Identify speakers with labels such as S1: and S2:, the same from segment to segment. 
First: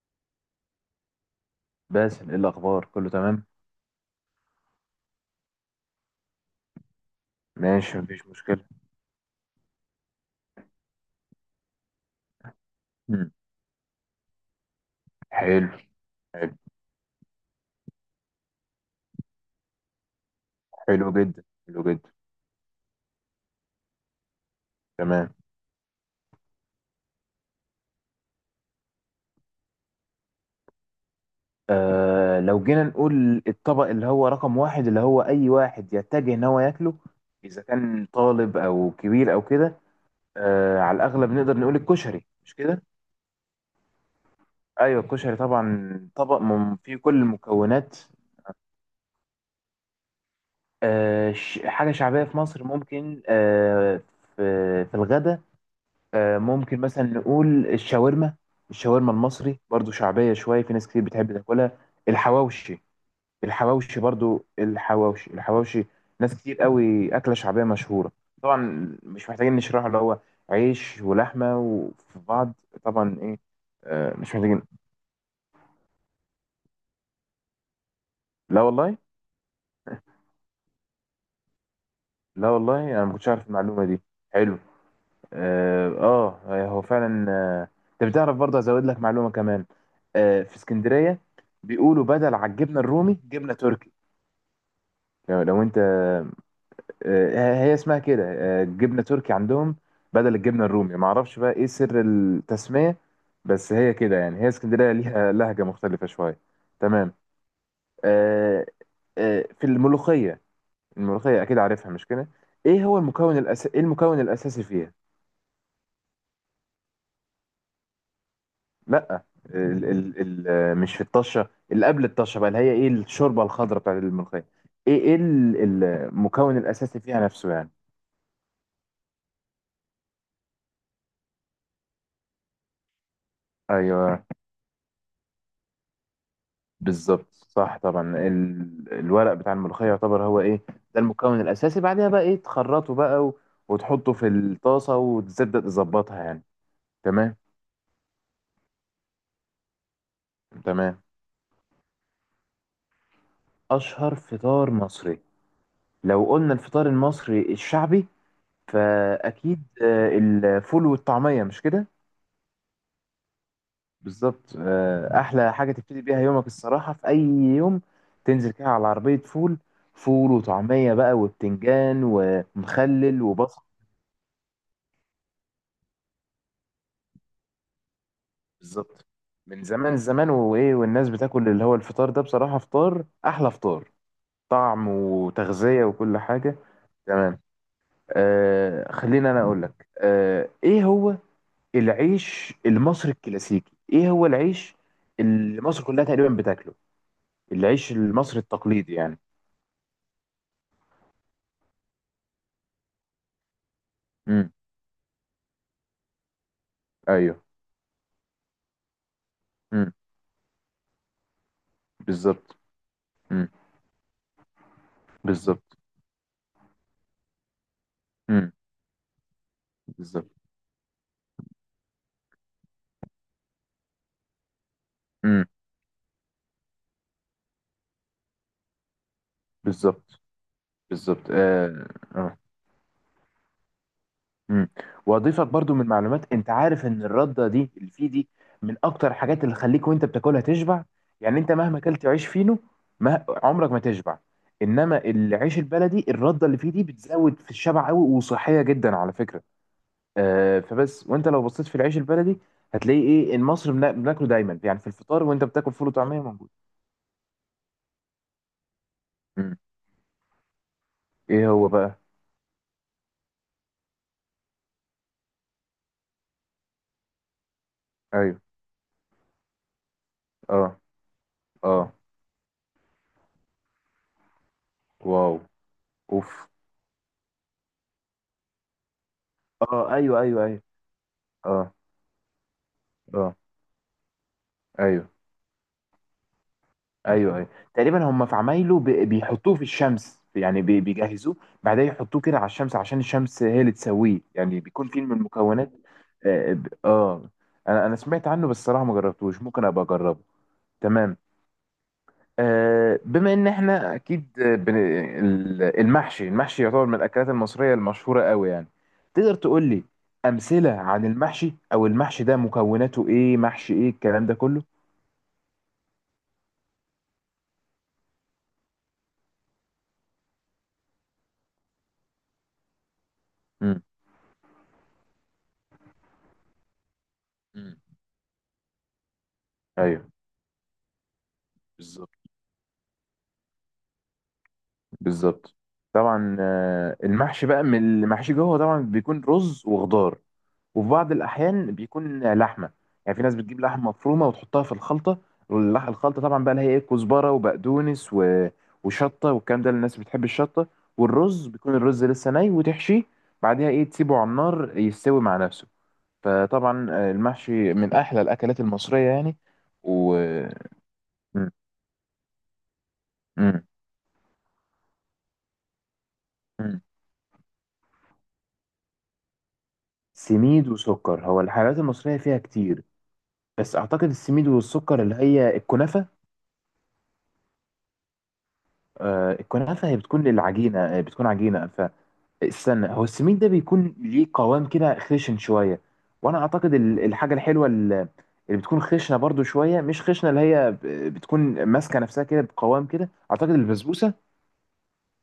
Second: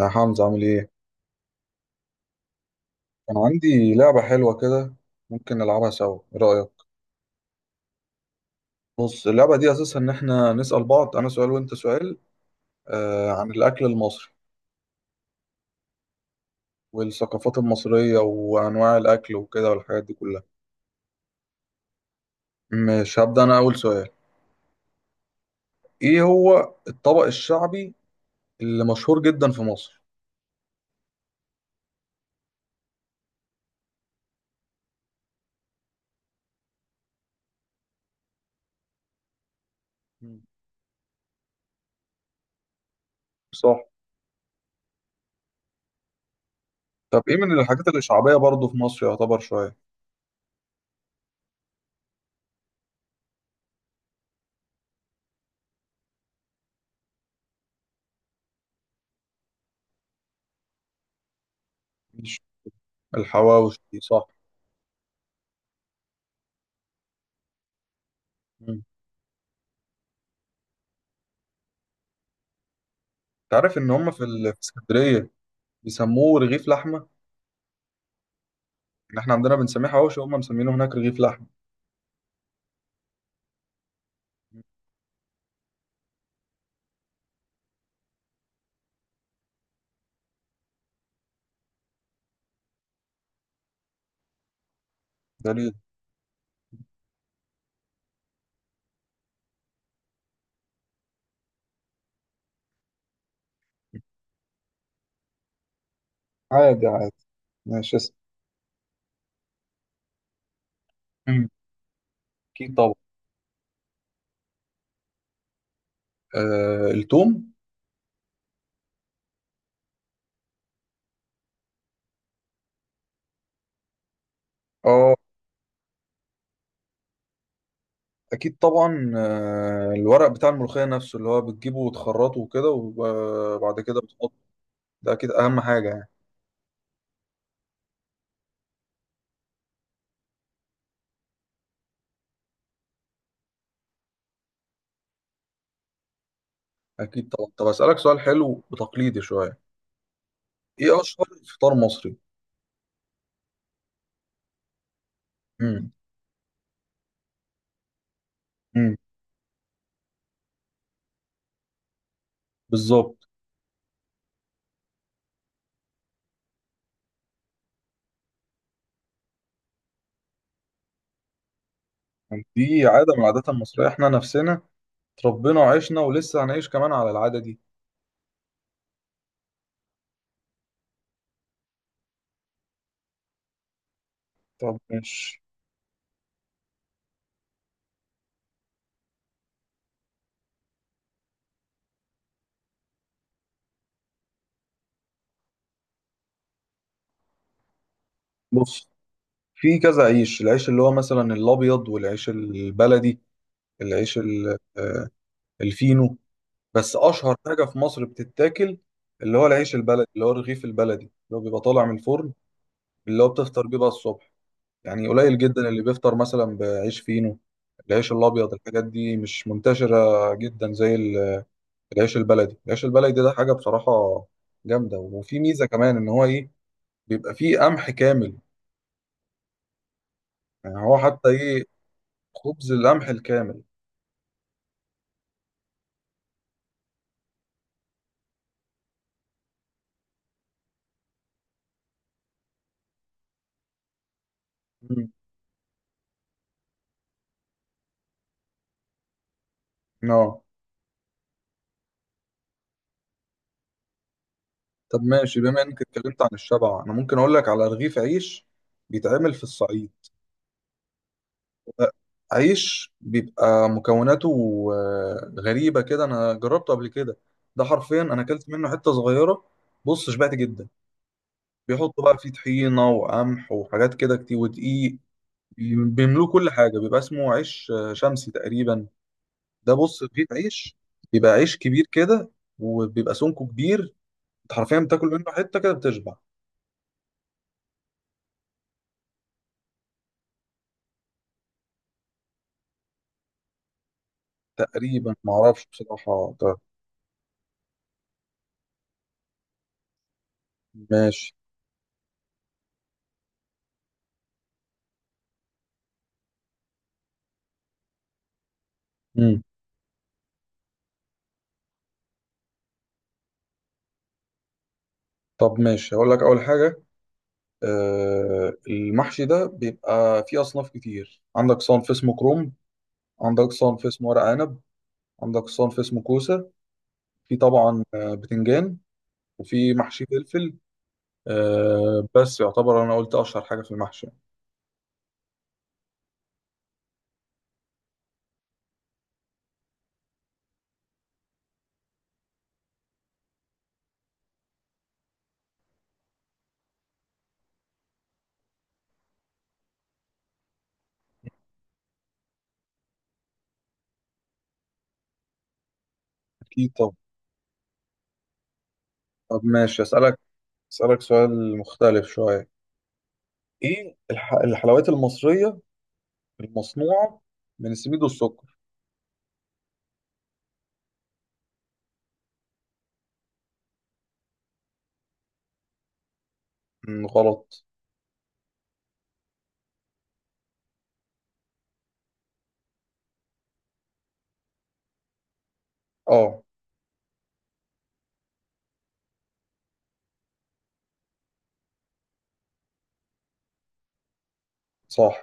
S1: يا حمزة عامل ايه؟
S2: باسل، ايه الاخبار؟ كله
S1: كان
S2: تمام؟
S1: عندي لعبة حلوة كده، ممكن نلعبها سوا، ايه رأيك؟
S2: ماشي، مفيش مشكله.
S1: بص اللعبة دي أساسها إن احنا نسأل بعض، أنا سؤال وأنت سؤال،
S2: مم.
S1: عن الأكل المصري
S2: حلو. حلو.
S1: والثقافات المصرية وأنواع الأكل وكده والحاجات دي كلها.
S2: حلو جدا، حلو جدا.
S1: مش هبدأ أنا أول سؤال.
S2: تمام.
S1: ايه هو الطبق الشعبي اللي مشهور جدا في مصر؟
S2: لو جينا نقول الطبق اللي هو رقم واحد، اللي هو اي واحد يتجه ان هو ياكله اذا كان طالب او كبير او كده.
S1: مم.
S2: على الاغلب نقدر نقول الكشري، مش كده؟
S1: صح.
S2: ايوه، الكشري طبعا طبق فيه كل
S1: طب ايه من الحاجات
S2: المكونات.
S1: اللي شعبية برضه في مصر يعتبر شوية؟
S2: حاجه شعبيه في مصر، ممكن. في في الغدا. ممكن مثلا نقول الشاورما. الشاورما المصري برضو شعبية، شوية في ناس كتير بتحب تاكلها.
S1: ماشي.
S2: الحواوشي. الحواوشي
S1: الحواوشي صح.
S2: برضو، الحواوشي الحواوشي، ناس كتير قوي، أكلة شعبية مشهورة.
S1: مم.
S2: طبعا مش محتاجين نشرحه، اللي هو عيش ولحمة وفي بعض. طبعا، إيه.
S1: تعرف إن هما
S2: مش
S1: في
S2: محتاجين.
S1: اسكندرية بيسموه رغيف لحمة؟
S2: لا والله.
S1: إن إحنا عندنا بنسميه حواوشي وهم مسمينه هناك رغيف لحمة.
S2: لا والله، أنا ما كنتش عارف المعلومة دي. حلو. اه، آه، هو فعلا، انت بتعرف، برضه ازود لك معلومه كمان. في اسكندريه، بيقولوا بدل على الجبنه الرومي جبنه تركي. لو
S1: دليل.
S2: انت. هي اسمها كده، جبنه تركي عندهم بدل الجبنه الرومي. ما اعرفش بقى ايه سر التسميه، بس هي كده يعني، هي اسكندريه ليها لهجه مختلفه شويه.
S1: عادي
S2: تمام.
S1: عادي. ماشي اسم.
S2: آه، في الملوخيه. الملوخيه،
S1: مم.
S2: اكيد عارفها مش كده؟
S1: أكيد طبعا.
S2: ايه المكون الاساسي فيها؟
S1: التوم.
S2: لا، ال ال ال مش في الطشه، اللي قبل الطشه بقى، اللي هي ايه، الشوربه الخضراء بتاعت الملوخيه. ايه
S1: اه
S2: ايه ال- المكون الاساسي فيها نفسه يعني.
S1: أكيد طبعا. الورق بتاع الملوخية نفسه اللي هو بتجيبه وتخرطه وكده وبعد كده
S2: ايوه،
S1: بتحطه، ده أكيد أهم حاجة يعني.
S2: بالظبط، صح طبعا. الورق بتاع الملوخيه يعتبر هو ايه، ده المكون الاساسي. بعدها بقى ايه، تخرطه بقى وتحطه في الطاسه وتبدا تظبطها يعني.
S1: أكيد
S2: تمام.
S1: طبعا. طب أسألك سؤال حلو وتقليدي شوية. إيه
S2: تمام.
S1: أشهر فطار مصري؟
S2: اشهر فطار مصري.
S1: مم.
S2: لو قلنا الفطار المصري الشعبي،
S1: مم.
S2: فاكيد الفول والطعميه، مش كده؟
S1: بالظبط.
S2: بالظبط. احلى حاجه تبتدي بيها يومك الصراحه في اي يوم، تنزل كده على عربيه فول، فول وطعميه بقى، وبتنجان
S1: دي عادة من
S2: ومخلل
S1: العادات
S2: وبصل.
S1: المصرية، إحنا نفسنا اتربينا وعشنا ولسه هنعيش كمان على العادة دي.
S2: بالظبط. من زمان زمان، وايه والناس بتاكل اللي هو الفطار ده، بصراحه فطار احلى فطار،
S1: طب
S2: طعم
S1: ماشي.
S2: وتغذيه وكل حاجه. تمام. خلينا انا اقول لك، ايه هو العيش المصري الكلاسيكي، ايه هو العيش اللي مصر كلها تقريبا بتاكله؟ العيش المصري
S1: بص
S2: التقليدي يعني.
S1: في كذا عيش، العيش اللي هو مثلا الابيض والعيش البلدي، العيش
S2: امم.
S1: ال- آه، الفينو. بس اشهر
S2: ايوه.
S1: حاجه في مصر بتتاكل اللي هو العيش
S2: امم.
S1: البلدي، اللي هو الرغيف البلدي اللي هو بيبقى طالع من الفرن،
S2: بالظبط.
S1: اللي هو
S2: امم.
S1: بتفطر بيه بقى الصبح. يعني قليل جدا
S2: بالظبط.
S1: اللي بيفطر مثلا بعيش فينو. العيش
S2: امم.
S1: الابيض الحاجات دي مش منتشره
S2: بالظبط.
S1: جدا العيش البلدي. العيش البلدي ده حاجه بصراحه جامده، وفي
S2: امم.
S1: ميزه كمان ان هو ايه، بيبقى فيه قمح كامل.
S2: بالظبط.
S1: يعني هو حتى
S2: بالظبط.
S1: ايه،
S2: اه. اه.
S1: خبز القمح الكامل.
S2: امم. واضيفك برضو من معلومات. انت عارف ان الرده دي اللي فيه دي، من اكتر الحاجات اللي تخليك وانت بتاكلها تشبع. يعني انت مهما اكلت عيش فينو، ما عمرك ما تشبع. انما
S1: مم.
S2: العيش البلدي، الرده اللي فيه دي بتزود في الشبع قوي، وصحيه جدا على فكره.
S1: اه.
S2: فبس، وانت لو بصيت في العيش البلدي، هتلاقي ايه، المصري بناكله دايما يعني، في
S1: طب
S2: الفطار
S1: ماشي،
S2: وانت
S1: بما
S2: بتاكل
S1: انك
S2: فول وطعميه
S1: اتكلمت عن
S2: موجود.
S1: الشبع انا ممكن اقول لك على رغيف عيش بيتعمل في
S2: امم.
S1: الصعيد.
S2: ايه هو بقى؟
S1: عيش بيبقى مكوناته غريبة كده، انا جربته قبل كده. ده حرفيا انا
S2: ايوه.
S1: اكلت منه حتة صغيرة، بص شبعت جدا.
S2: اه. اه.
S1: بيحطوا بقى فيه طحينة وقمح وحاجات كده كتير ودقيق،
S2: واو.
S1: بيملوه
S2: اوف.
S1: كل حاجة. بيبقى اسمه عيش شمسي تقريبا. ده
S2: اه،
S1: بص
S2: ايوه،
S1: رغيف
S2: ايوه، ايوه.
S1: عيش، بيبقى عيش
S2: اه.
S1: كبير كده وبيبقى
S2: اه.
S1: سمكه كبير. انت حرفيا بتاكل
S2: ايوه،
S1: منه حتة كده بتشبع.
S2: ايوه، ايوه. تقريبا هم في عمايله بيحطوه في الشمس يعني، بيجهزوه. بعدين يحطوه كده على الشمس عشان الشمس هي اللي تسويه يعني، بيكون فيه من
S1: تقريبا ما اعرفش
S2: المكونات.
S1: بصراحه
S2: اه.
S1: ده.
S2: انا سمعت عنه بس الصراحه ما جربتوش، ممكن ابقى اجربه. تمام.
S1: ماشي.
S2: بما ان احنا اكيد، المحشي المحشي يعتبر من الاكلات المصريه المشهوره قوي يعني. تقدر
S1: مم.
S2: تقول لي امثله عن المحشي، او المحشي ده مكوناته ايه، محشي ايه، الكلام ده كله.
S1: طب ماشي هقول لك اول حاجه. المحشي ده بيبقى فيه اصناف كتير. عندك صنف اسمه كروم، عندك
S2: امم.
S1: صنف اسمه ورق عنب، عندك صنف اسمه كوسه، في
S2: امم.
S1: طبعا بتنجان، وفي محشي
S2: ايوه.
S1: فلفل.
S2: بالظبط.
S1: بس يعتبر انا قلت اشهر حاجه في المحشي.
S2: بالظبط. طبعا، المحشي بقى، من المحشي جوه طبعا بيكون رز وخضار، وفي بعض الأحيان بيكون لحمة. يعني في ناس بتجيب لحمة مفرومة وتحطها في الخلطة. الخلطة طبعا بقى اللي هي إيه، كزبرة وبقدونس وشطة والكلام ده، الناس بتحب الشطة. والرز بيكون الرز لسه ني، وتحشيه بعدها إيه، تسيبه على النار يستوي مع نفسه.
S1: اكيد.
S2: فطبعا،
S1: طب
S2: المحشي من أحلى الأكلات المصرية يعني.
S1: طب ماشي،
S2: و
S1: اسالك
S2: م-
S1: سؤال مختلف شويه.
S2: م-
S1: ايه الحلويات المصريه
S2: م.
S1: المصنوعه من السميد والسكر.
S2: سميد وسكر، هو الحلويات المصرية فيها كتير، بس أعتقد السميد والسكر اللي هي الكنافة.
S1: مم، غلط.
S2: الكنافة هي بتكون العجينة، بتكون عجينة. استنى، هو السمين ده بيكون ليه قوام كده خشن شويه. وانا
S1: اه
S2: اعتقد الحاجه الحلوه اللي بتكون خشنه برضو شويه، مش خشنه، اللي هي بتكون ماسكه نفسها كده بقوام كده، اعتقد البسبوسه.
S1: صح.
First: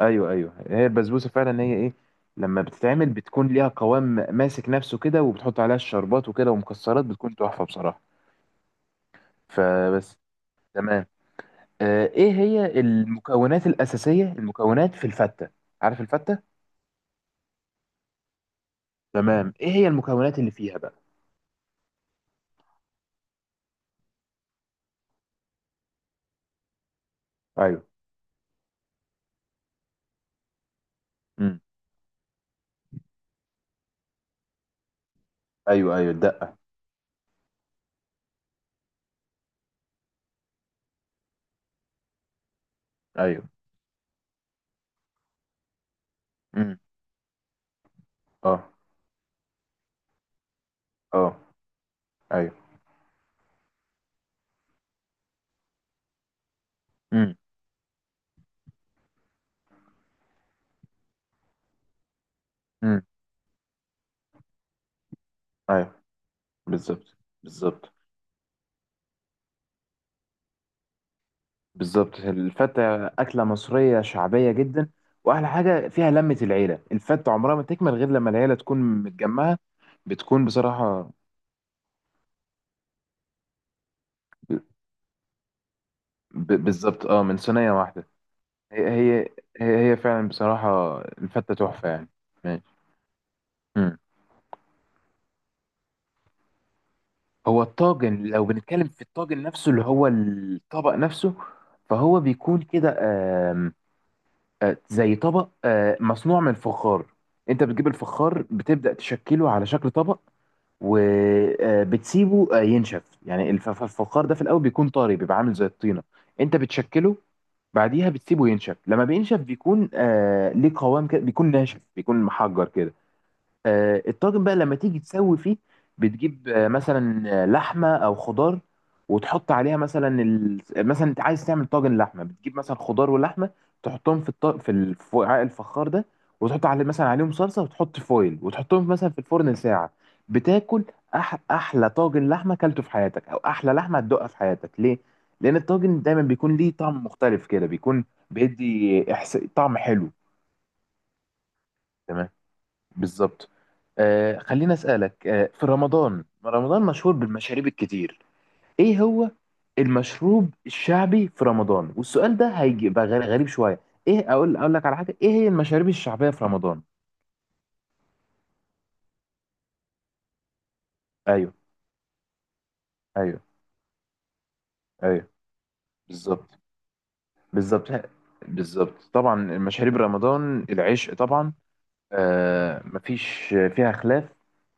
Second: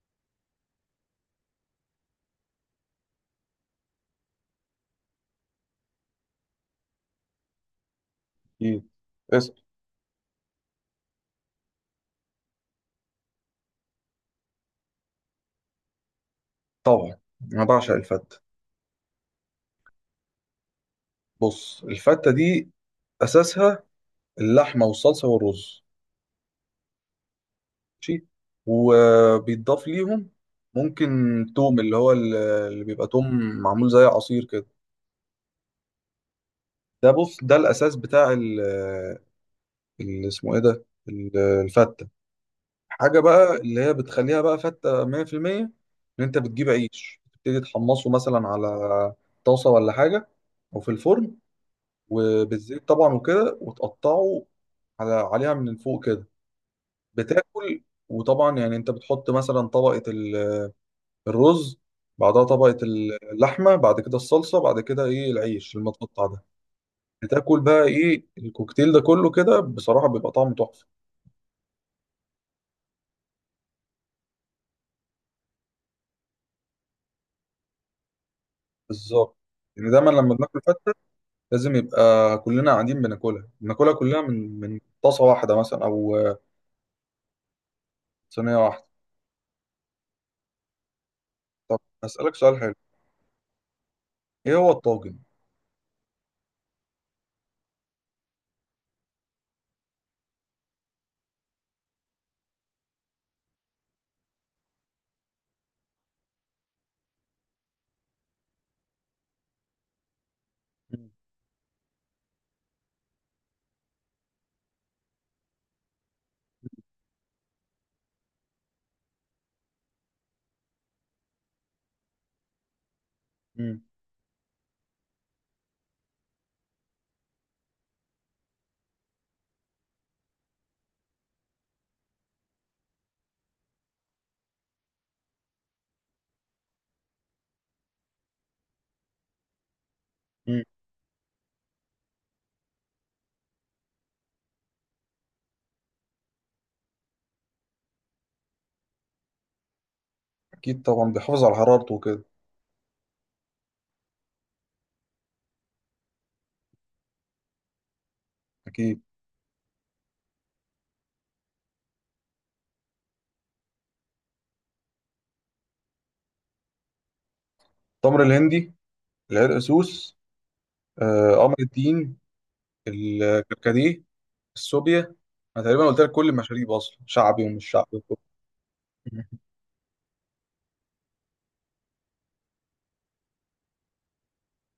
S2: ايوه، ايوه، هي البسبوسه فعلا، هي ايه، لما بتتعمل بتكون ليها قوام ماسك نفسه كده، وبتحط عليها الشربات وكده ومكسرات، بتكون تحفه بصراحه.
S1: اكيد. اسأل.
S2: فبس. تمام. ايه هي المكونات الاساسيه، المكونات في الفته. عارف الفته؟
S1: طبعا انا بعشق الفته.
S2: تمام. ايه هي المكونات اللي فيها بقى؟
S1: بص الفته دي اساسها اللحمه والصلصه والرز.
S2: ايوه.
S1: ماشي، وبيتضاف ليهم ممكن
S2: مم.
S1: توم، اللي بيبقى توم معمول زي عصير كده.
S2: ايوه، ايوه، الدقه.
S1: ده بص ده الاساس بتاع اللي اسمه ايه ده الفته. حاجه
S2: ايوه.
S1: بقى اللي هي بتخليها بقى فته 100%، ان انت بتجيب
S2: امم.
S1: عيش تبتدي تحمصه مثلا
S2: اه.
S1: على طاسه ولا حاجه او في الفرن
S2: اه. ايوه.
S1: وبالزيت طبعا وكده وتقطعه على عليها من فوق كده
S2: امم.
S1: بتاكل. وطبعا يعني انت بتحط مثلا الرز، بعدها طبقة
S2: امم.
S1: اللحمة، بعد كده الصلصة، بعد كده ايه العيش
S2: ايوه.
S1: المتقطع ده.
S2: بالظبط.
S1: بتاكل بقى
S2: بالظبط.
S1: ايه الكوكتيل ده كله كده بصراحة بيبقى طعمه تحفة.
S2: بالظبط الفته اكله مصريه شعبيه جدا. واحلى حاجه فيها لمه العيله، الفته عمرها ما تكمل غير لما العيله تكون
S1: بالظبط.
S2: متجمعه.
S1: يعني دايما لما
S2: بتكون
S1: بناكل فتة
S2: بصراحه.
S1: لازم يبقى كلنا قاعدين بناكلها كلها
S2: ب...
S1: من طاسة واحدة مثلا أو
S2: بالظبط، اه، من صينيه واحده.
S1: صينية واحدة.
S2: هي هي هي فعلا بصراحه الفته
S1: طب
S2: تحفه يعني.
S1: أسألك سؤال حلو.
S2: ماشي. امم.
S1: إيه هو الطاجن؟
S2: هو الطاجن، لو بنتكلم في الطاجن نفسه اللي هو الطبق نفسه، فهو بيكون كده. آم، زي طبق، مصنوع من فخار. انت بتجيب الفخار، بتبدأ تشكله على شكل طبق، وبتسيبه ينشف يعني، الفخار ده في الاول بيكون طري، بيبقى عامل زي الطينة. انت بتشكله. بعديها بتسيبه ينشف، لما بينشف بيكون ليه قوام كده، بيكون ناشف، بيكون محجر كده.
S1: مم.
S2: الطاجن بقى لما تيجي تسوي فيه، بتجيب مثلا لحمه او خضار، وتحط عليها مثلا مثلا انت عايز تعمل طاجن لحمه، بتجيب مثلا خضار ولحمه، تحطهم في الط... في ال- في وعاء الفخار ده، وتحط عليه مثلا، عليهم صلصه، وتحط فويل، وتحطهم مثلا في الفرن ساعه.
S1: مم.
S2: بتاكل احلى طاجن لحمه اكلته في حياتك، او احلى لحمه هتدوقها في حياتك. ليه؟ لان الطاجن دايما بيكون ليه طعم مختلف كده، بيكون بيدي طعم حلو.
S1: اكيد طبعا بيحافظ على حرارته وكده.
S2: تمام. بالظبط. خليني أسألك. في رمضان، رمضان مشهور بالمشاريب الكتير.
S1: اكيد.
S2: ايه هو المشروب الشعبي في رمضان؟ والسؤال ده هيبقى غريب شوية. ايه، اقول لك على حاجة، ايه هي المشاريب الشعبية في رمضان؟
S1: التمر الهندي، العرق سوس، قمر
S2: ايوه.
S1: الدين،
S2: ايوه.
S1: الكركديه، السوبيا.
S2: ايوه.
S1: انا تقريبا قلت لك كل
S2: بالظبط.
S1: المشاريب اصلا، شعبي ومش
S2: بالظبط.
S1: شعبي وكله.
S2: بالظبط. طبعا، مشاريب رمضان العشق طبعا. مفيش فيها خلاف.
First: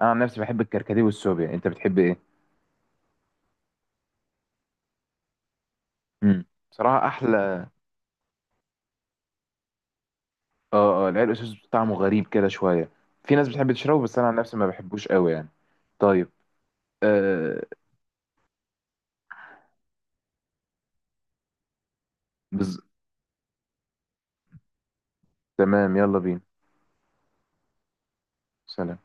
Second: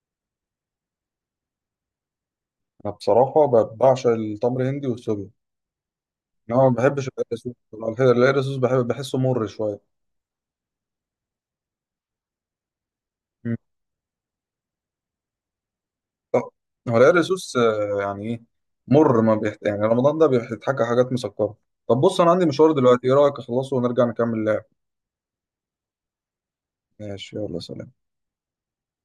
S2: انا عن نفسي بحب الكركديه والسوبيا. انت بتحب ايه؟
S1: انا بصراحه بعشق التمر الهندي والسوبيا.
S2: امم.
S1: انا ما
S2: بصراحة
S1: بحبش العرق السوس
S2: احلى.
S1: بصراحة. العرق السوس بحب بحسه مر شويه.
S2: اه، اه، العرق سوس طعمه غريب كده شويه، في ناس
S1: مم.
S2: بتحب تشربه بس انا عن نفسي ما بحبوش قوي يعني. طيب.
S1: طب، هو العرق سوس
S2: آه
S1: يعني ايه، مر ما بيحت... يعني رمضان ده بيحتاج حاجات مسكره. طب بص انا عندي مشوار
S2: بز...
S1: دلوقتي، ايه رايك اخلصه ونرجع نكمل لعب.
S2: تمام، يلا بينا.
S1: ماشي، يلا سلام.
S2: سلام.